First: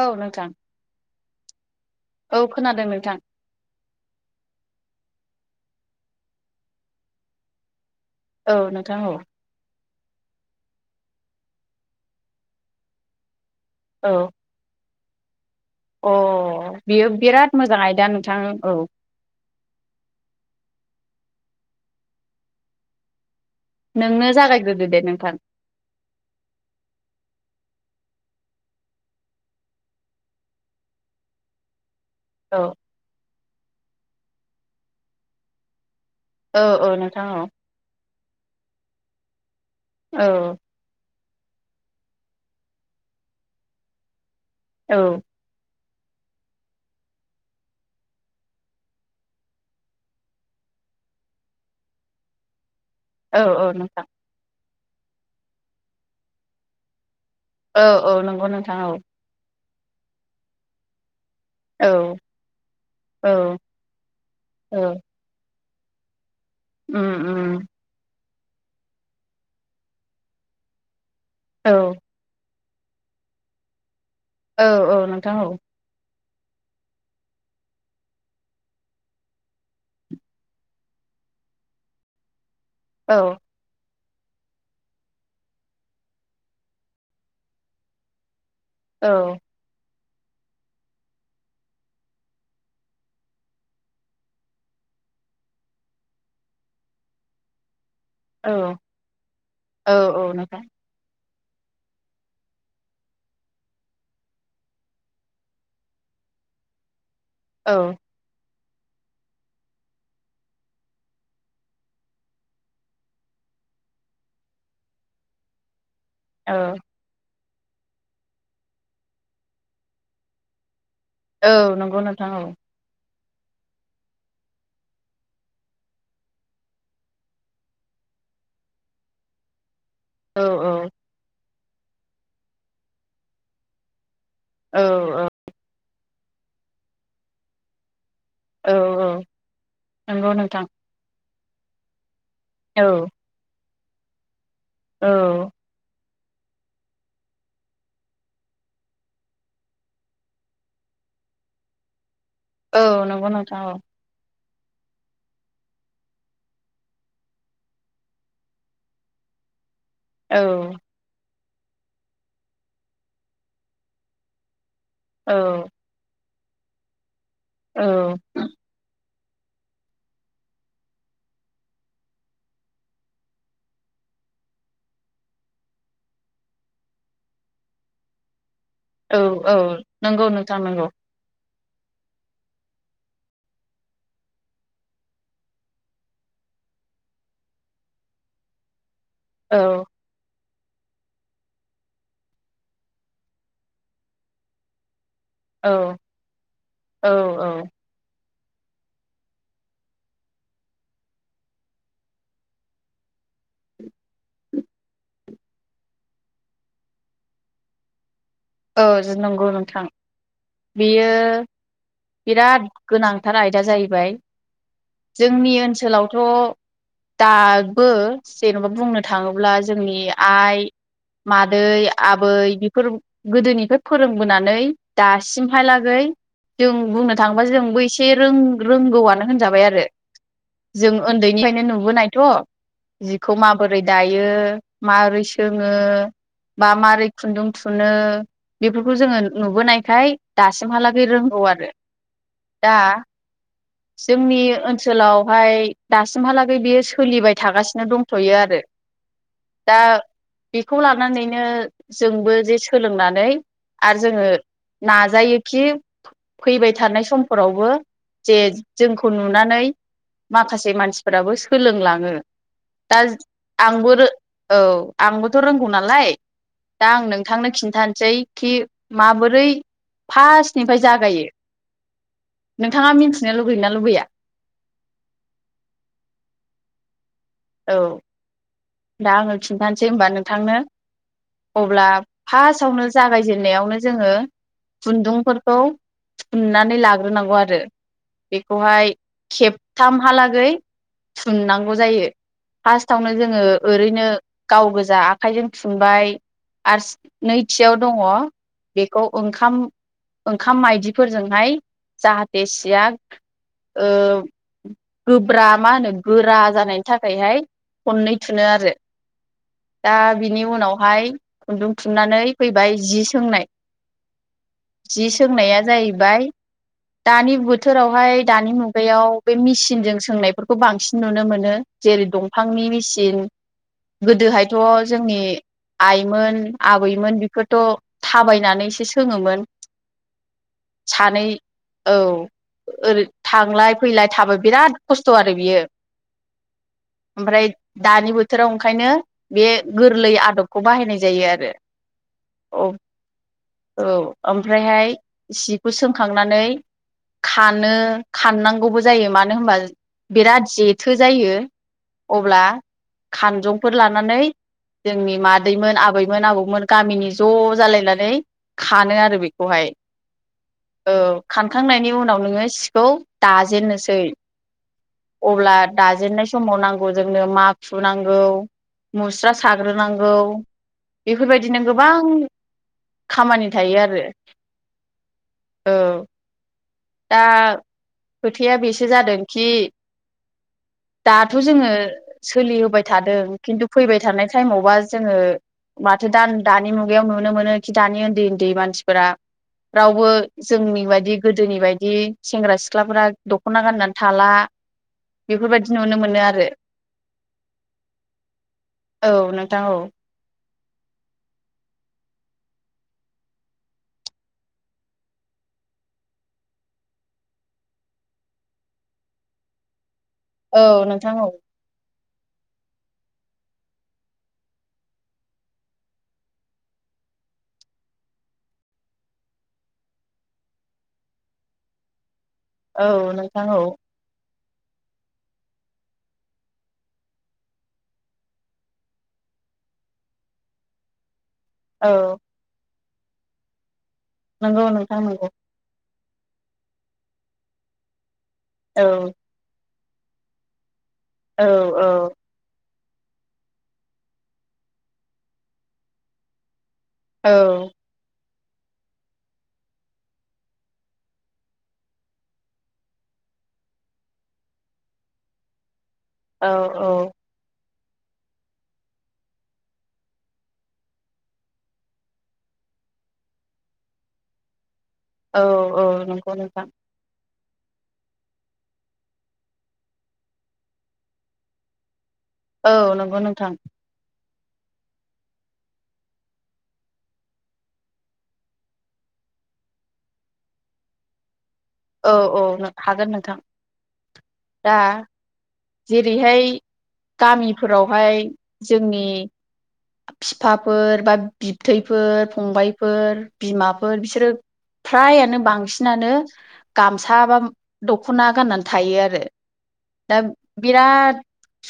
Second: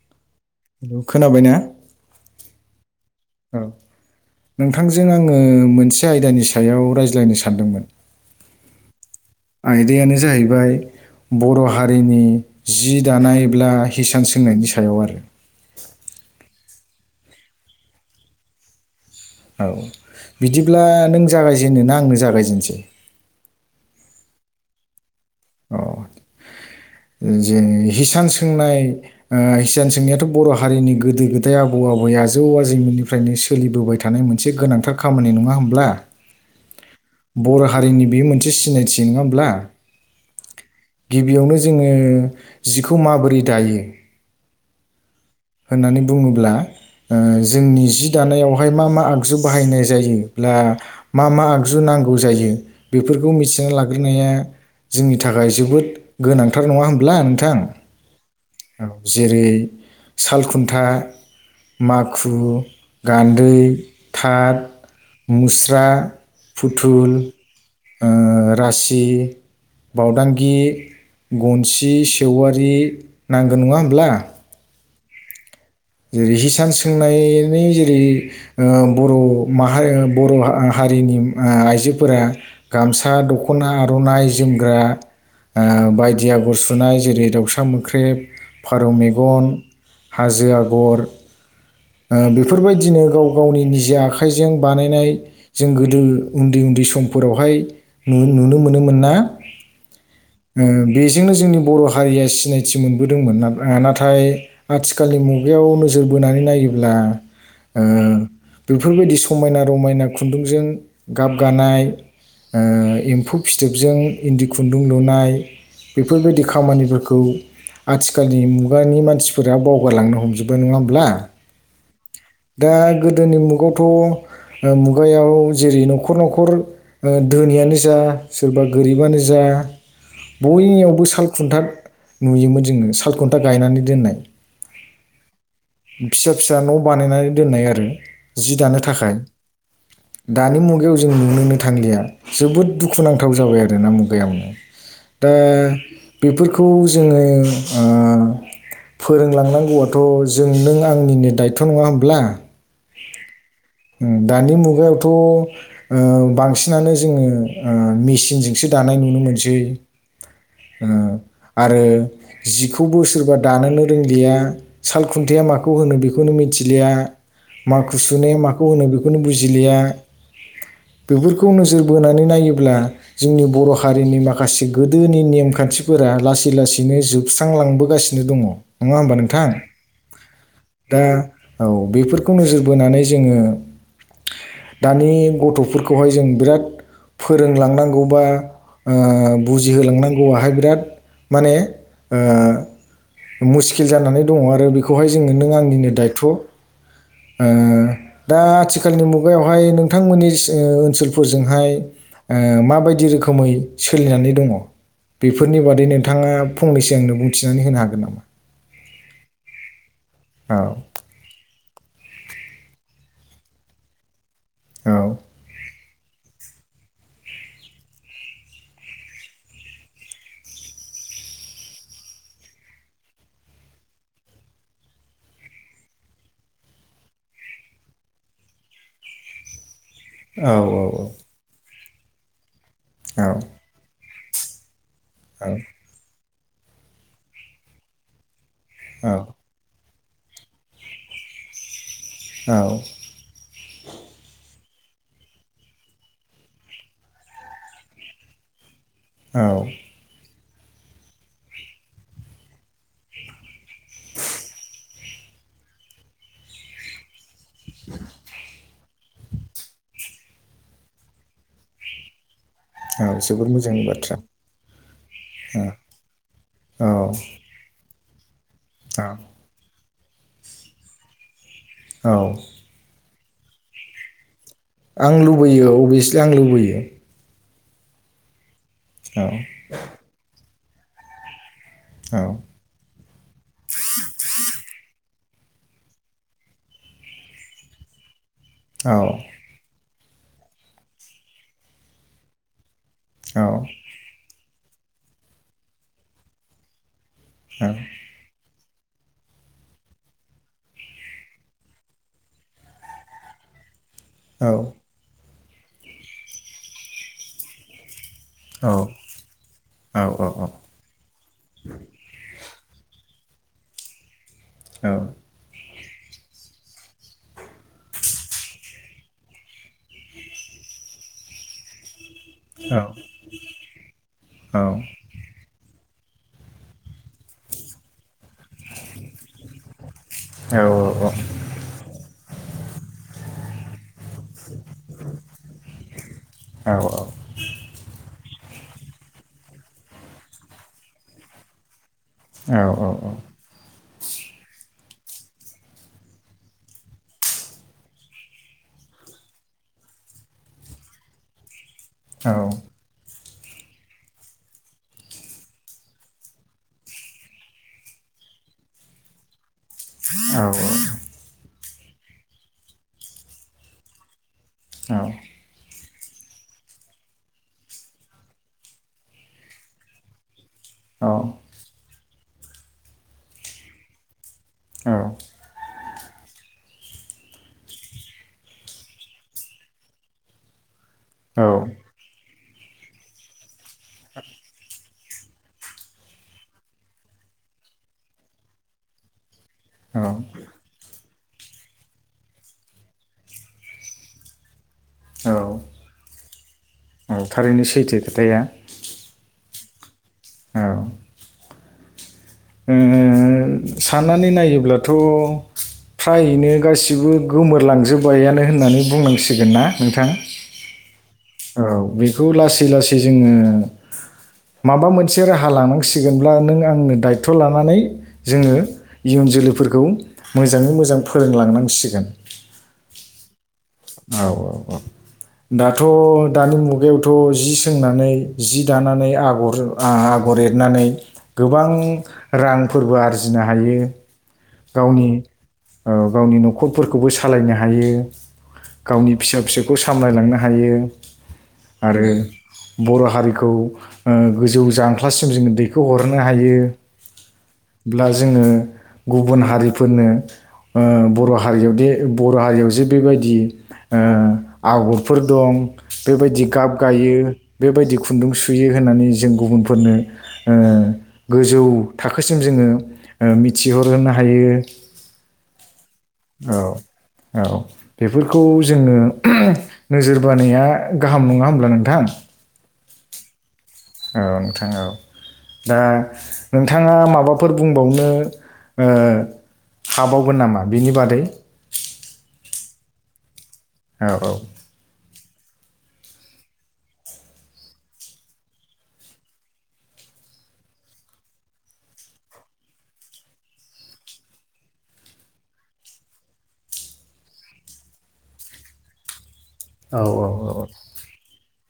औ नोंथां हेल' खोनाबायना औ खोनादों नोंथां? औ नोंथांजों आङो मोनसे आयदानि सायाव रायज्लायनो सानदोंमोन। औ नोंथां औ आदनो जाहैबाय बर' हारिनि जि दानाय अब्ला औ हिसान सोंनायनि सायाव आरो अ बियो बिराद मोजां आयदा नोंथां औ औ बिदिब्ला नों जागायजेनो ना आंनो जागायजेनसै नोंनो जागायग्रोदो दे नोंथां औ जे हिसान सोंनाय हिसान सोंनायाथ' बर' हारिनि गोदो गोदाय आबौ आबै आदै आजौ औ आजैमोननिफ्रायनो सोलिबोबाय थानाय मोनसे गोनांथार खामानि नङा होमब्ला औ औ नोंथां औ बर' हारिनि बे मोनसे सिनायथि नङा होमब्ला? औ गिबियावनो जोङो जिखौ माबोरै दायो? औ होननानै बुङोब्ला ओ जोंनि जि दानायावहाय मा मा आगजु बाहायनाय जायोब्ला मा मा आगजु न नांगौ जायो बेफोरखौ औ मिथिना औ नोंथां लाग्रोनाया जोंनि थाखाय जोबोद गोनांथार नङा होमब्ला नोंथां औ औ नंगौ नोंथां औ जेरै साल खुन्था औ माखु औ गान्दै थाथ औ मुस्रि गस्रा उम फुथुल उम रासि बावदांगि औ गनसि सेवारि रि नांगोन नङा होमब्ला औ औ नोंथां औ जेरै हिसान सोंनायनि जेरै बर' माहारि बर' हारि नि आइजोफोरा गामसा औ दख'ना आर'नाय जोमग्रा बायदि आगर सुनाय जेरै दाउसा मोख्रेब फारौ औ मेगन हाजो आगर बेफोरबायदिनो गाव गावनि निजे आखाइजों बानायनाय जों गोदो उन्दै उन्दै समफोरावहाय औ नुनो मोनोमोन ना? औ औ नोंथां नो जोंनि बर' हारिया सिनायथि मोनबोदोंमोन नाथाय आथिखालनि मुगायाव नोजोर बो बोनानै नायोब्ला औ बेफोरबायदि समायना रमायना खुन्दुंजों गाबगानाय एम्फौ फिथोबजों इन्दि खुन्दुं लुनाय बेफोरबायदि औ खामानिफोरखौ आथिखालनि मुगानि मानसिफोरा बावगारलांनो हमजोबबाय नङा होमब्ला औ नंगौ नोंथां औ दा गोदोनि मुगावथ' मुगायाव जेरै न'खर न'खर धोनियानो जा सोरबा गोरिबानो जा औ बययावबो साल खुन्था नुयोमोन जोङो साल खुन्था गायनानै दोननाय औ औ फिसा फिसा न' बानायनानै दोननाय आरो जि औ दानो औ थाखाय नंगौ दानि नोंथां मुगायाव जों नुनोनो थांलिया जोबोद औ दुखुनांथाव जाबाय आरोना मुगायावनो औ दा बेफोरखौ जोङो फोरोंलांनांगौआथ' जों नों आंनिनो दायथ' नङा होमब्ला? औ नंगौ नोंथां औ उम, दानि मुगायावथ' बांसिनानो जोङो मेसिनजोंसो दानाय नुनो मोनो। [unintelligible] औ आरो जिखौ बो सोरबा दानोनो रोंलिया साल औ खुन्थाया माखौ होनो बेखौ बेखौनो मिथिलिया औ माखु सुनाया माखौ होनो बेखौनो बुजिलिया बेफोरखौ नोजोर बोनानै नायोब्ला जोंनि बर' हारिनि माखासे गोदोनि नेम खान्थिफोरा लासै लासैनो जोबस्रांलांबोगासिनो दङ। नङा होमबा औ नोंथां औ नंगौ नोंथां नंगौ। दा औ बेफोरखौ नोजोर बोनानै जोङो दानि गथ'फोरखौहाय जों बिराद फोरोंलांनांगौ बा ओ औ बुजिहोलांनांगौआहाय बिराद माने ओ मुस्किल जानानै दङ आरो बेखौहाय जोङो नों औ आंनिनो दायथ' ओ औ औ दा आथिखालनि मुगायावहाय नोंथांमोननि ओनसोलफोरजोंहाय ओ माबायदि रोखोमै सोलिनानै दङ? बेफोरनि बादै नोंथाङा फंनैसो आंनो बुंथिनानै होनो हागोन नामा? औ ज नंगौ नोंथां औ बियो बिराद गोनांथार आयदा जाहैबाय औ जोंनि ओनसोलावथ' दाबो जेन'बा बुंनो थाङोब्ला जोंनि आइ मादै आबै बेफोर गोदोनिफ्राय फोरोंबोनानै दासिमहालागै जों बुंनो थाङोबा जोंबो एसे रों-रोंगौआनो होनजाबाय आरो। औ जों उन्दैनिफ्रायनो नुबोनायथ' औ जिखौ माबोरै दायो माबोरै सोङो बा मारै खुन्दुं थुनो बेफोरखौ जोङो नुबोनायखाय दासिमहालागै रोंगौ आरो औ दा जोंनि ओन ओनसोलावहाय दासिमहालागै बेयो सोलिबाय थागासिनो दंथ'यो आरो। औ। दा बेखौ लानानैनो जोंबो जे सोलोंनानै आरो जोङो नाजायोखि फैबाय थानाय सम फोरावबो जे जोंखौ नुनानै माखासे मानसिफोराबो सोलोंलाङो। दा औ जोबोद मोजांनि आंबो बाथ्रा औ आंबोथ' औ रोंगौ नालाय। औ। सानसै खि औ माबोरै फार्स्टनिफ्राय जागायो। औ नोंथाङा मिन्थिनो लुबै ना लुबैया? आं लुबैयो अभियासलि आं लुबैयो। औ दा औ आङो खिन्थानोसै होनबा नोंथांनो। अब्ला औ फार्स्टआवनो जागायजेननायावनो जोङो खुन्दुं फोरखौ थुननानै लाग्रोनांगौ आरो बेखौहाय खेब थामहालागै थुननांगौ जायो फासृट आवनो जोङो औ ओरैनो गाव गोजा आखाइजों थुनबाय आरो नैथियाव दङ बेखौ ओंखाम ओंखाम मायदिफोरजोंहाय जाहाथे सिया ओ औ गोब्रा मा होनो गोरा जानायनि थाखाय हाय खननै थुनो आरो औ औ दा बिनि उनावहाय खुन्दुं थुननानै फैबाय जि सोंनाय जि सोंनाया जाहैबाय दानि बोथोरावहाय दानि मुगायाव बे मेसिनजों सोंनायफोरखौ बांसिन नुनो मोनो जेरै दंफांनि मेचिन गोदोहायथ' जोंनि आइमोन आबैमोन बेखौथ' थाबायनानैसो सोङोमोन। सानै औ ओरै था थांलाय फैलाय थाबाय बिराद खस्थ' आरो बियो ओमफ्राय दानि बोथोराव ओंखायनो बे गोरलै आदबखौ बाहायनाय जायो आरो। औ औ औ। औ ओमफ्रायहाय सिखौ सोंखांनानै खानो खाननांगौबो जायो मानो होनबा बिराद जेथो जायो। अब्ला खानजंफोर लानानै जोंनि मादैमोन, आबैमोन, आबौमोन गामिनि ज' जालायनानै खानो आरो बेखौहाय। [inaudible] औ औ। खांनायनि उनाव नोङो सिखौ दाजेननोसै। अब्ला दाजेनन्नाय समाव नांगौ जोंनो माखु नांगौ मुस्रा साग्रोनांगौ। बेफोरबायदिनो गोबां खामानि थायो आरो। [inaudible] दाह खोथाया बेसो जादोंखि दाथ' जोङो सोलिहोबाइ थादों खिन्थु फैबाय थानाय टाइमावबा जोङो माथो दान दानि मुगायाव नुनो मोनो खि दानि उन्दै उन्दै मानसिफोरा रावबो जोंनि बायदि गोदोनि बायदि सेंग्रा सिख्लाफोरा दख'ना गाननानै थाला। बेफोरबायदि नुनो मोनो आरो। उम थारैनो सैथो खोथाया। दाव औ ओ साननानै नायोब्लाथ' फ्राइयैनो गासिबो गोमोरलांजोबबायानो होननानै बुंनांसिगोन ना नोंथां? औ नोंथां औ। खौ लासै लासै जोङो माबा मोनसे राहा लानांसिगोनब्ला नों आंनो दायत थ' लानानै जोङो इयुन जोलैफोरखौ मोजाङै मोजां फोरोंलांनांसिगोन। औ नोंथां औ। औ औ औ। दाथ', दानि मुगायावथ' जि सोंनानै जि दानानै आगरजो आगर आगर एरनानै गोबां औ रांफोरबो आरजिनो हायो। नंगौ नोंथां गावनि नंगौ। औ गावनि न'खरफोरखौबो सालायनो हायो औ गावनि फिसा फिसौ खौ सामलायलांनो हायो। औ औ। आरो बर' हारिखौ ओ गोजौ जांख्लासिम जोङो दैखो हरनो हायो। औ। ब्ला जोङो गुबुन हारिफोरनो ओ बर' हारियावदि बर' हारियाव जि बिबाय दि ओ आगरफोर दं बेबायदि औ गाब औ गायो बेबायदि खुन्दुं सुयो होननानै जों गुबुनफोरनो ओ गोजौ थाखोसिम जों ओ ओ मिथिहर होनो हायो। औ औ नंगौ औ नोंथां। औ। बेफोरखौ जोंनो ओहोम नोजोर बानाया गाहाम नङा होमब्ला नोंथां? औ नंगौ नोंथां। औ नोंथां औ। दा नोंथाङा माबाफोर बुंबावनो ओ हाबावगोन नामा बिनि बादै? औ औ नों हागोन नोंथां। औ दा जेरैहाय गामिफोरावहाय जोंनि फिफाफोर बा बिबथैफोर, फंबायफोर, बिमाफोर बिसोरो फ्रायानो बांसिनानो गामसा बाब दख'ना गान्नानै थायो आरो। औ दा औ ओ। बिराद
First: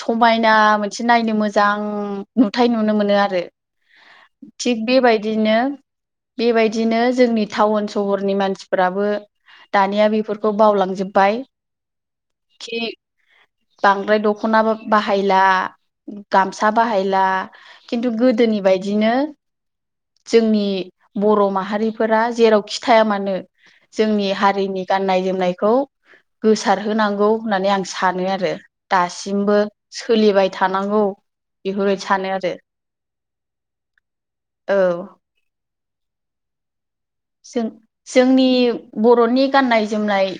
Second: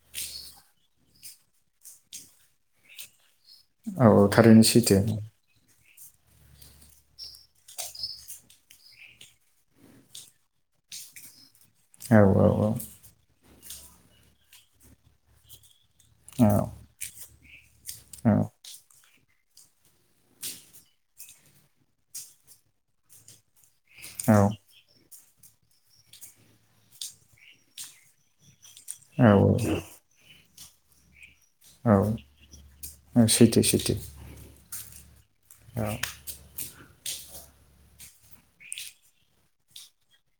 समाइना मोनसे नायनो मोजां नुथाय नुनो मोनो आरो औ औ । थारैनो थिग सैथो बेबायदिनो बेबायदिनो जोंनि टाउन सहरनि मानसिफोराबो दानिया बेफोरखौ बावलांजोब्बाय औ औ खि औ। बांद्राय दखना बाहायला औ गामसा बाहायला खिन्थु औ गोदोनि बायदिनो जोंनि बर' माहारिफोरा जेरावखिथाया मानो जोंनि हारिनि गाननाय जोमनायखौ गोसारहोनांगौ होननानै आं सानो आरो। रो औ दासिमबो सोलिबाय थानांगौ औ बेफोरबादि सानो आरो औ सैथो औ। औ। जों जोंनि बर'नि गाननाय जोमनाय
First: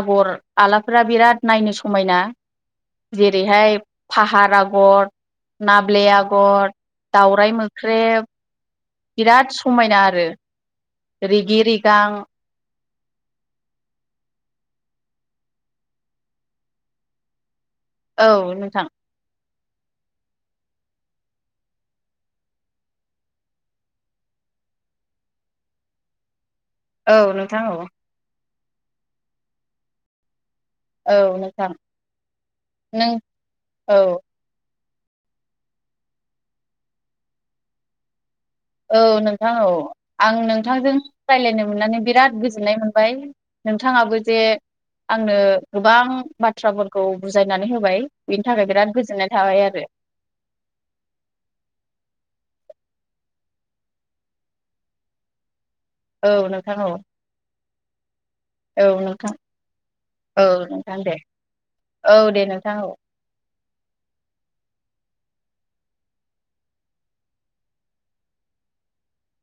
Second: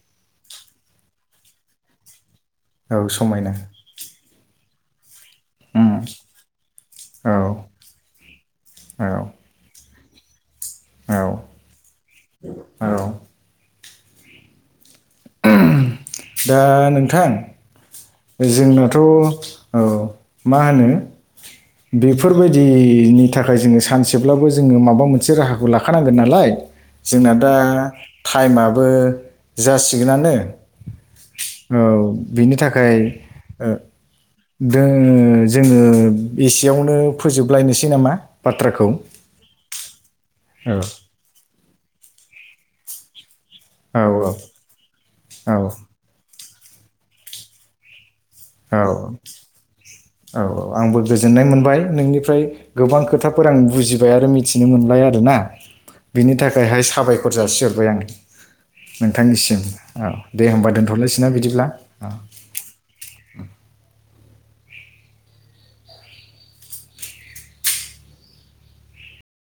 आगर आलाफोरा बिराद नायनो समायना औ समायना। जेरैहाय फाहार आगर उम नाब्ले आगर औ दावराइ मोख्रेब औ औ बिराद समायना आरो रेगि रिगां औ। दा नोंथां औ नोंथां जोंनाथ' औ मा होनो बेफोरबायदिनि थाखाय जोङो सानसेब्लाबो जोङो माबा मोनसे राहाखौ लाखानांगोन नालाय औ जोंना दा नोंथां औ टाइमाबो जासिगोनानो औ नोंथां औ बेनि थाखाय नों औ। दे जोङो एसेयावनो फोजोबलायलायनोसै नामा? बाथ्राखौ औ नोंथां औ आं औ नोंथांजों रायलायनो मोननानै बिराद गोजोननाय मोनबाय। औ नोंथाङाबो जे आंनो औ गोबां बाथ्राफोरखौ बुजायनानै होबाय। बेनि थाखाय औ बिराद गोजोननाय थाबाय आरो औ औ आंबो गोजोननाय मोनबाय नोंनिफ्राय गोबां खोथाफोर आं बुजिबाय आरो मिथिनो मोनबाय आरोना। औ बिनि नोंथां थाखायहाय औ साबायखर जासिहरबाय आं। औ नोंथां नोंथांनिसिम औ दे होमबा नोंथां दे दोन्थ'लायसै ना बिदिब्ला औ। दे नोंथां औ [inaudible]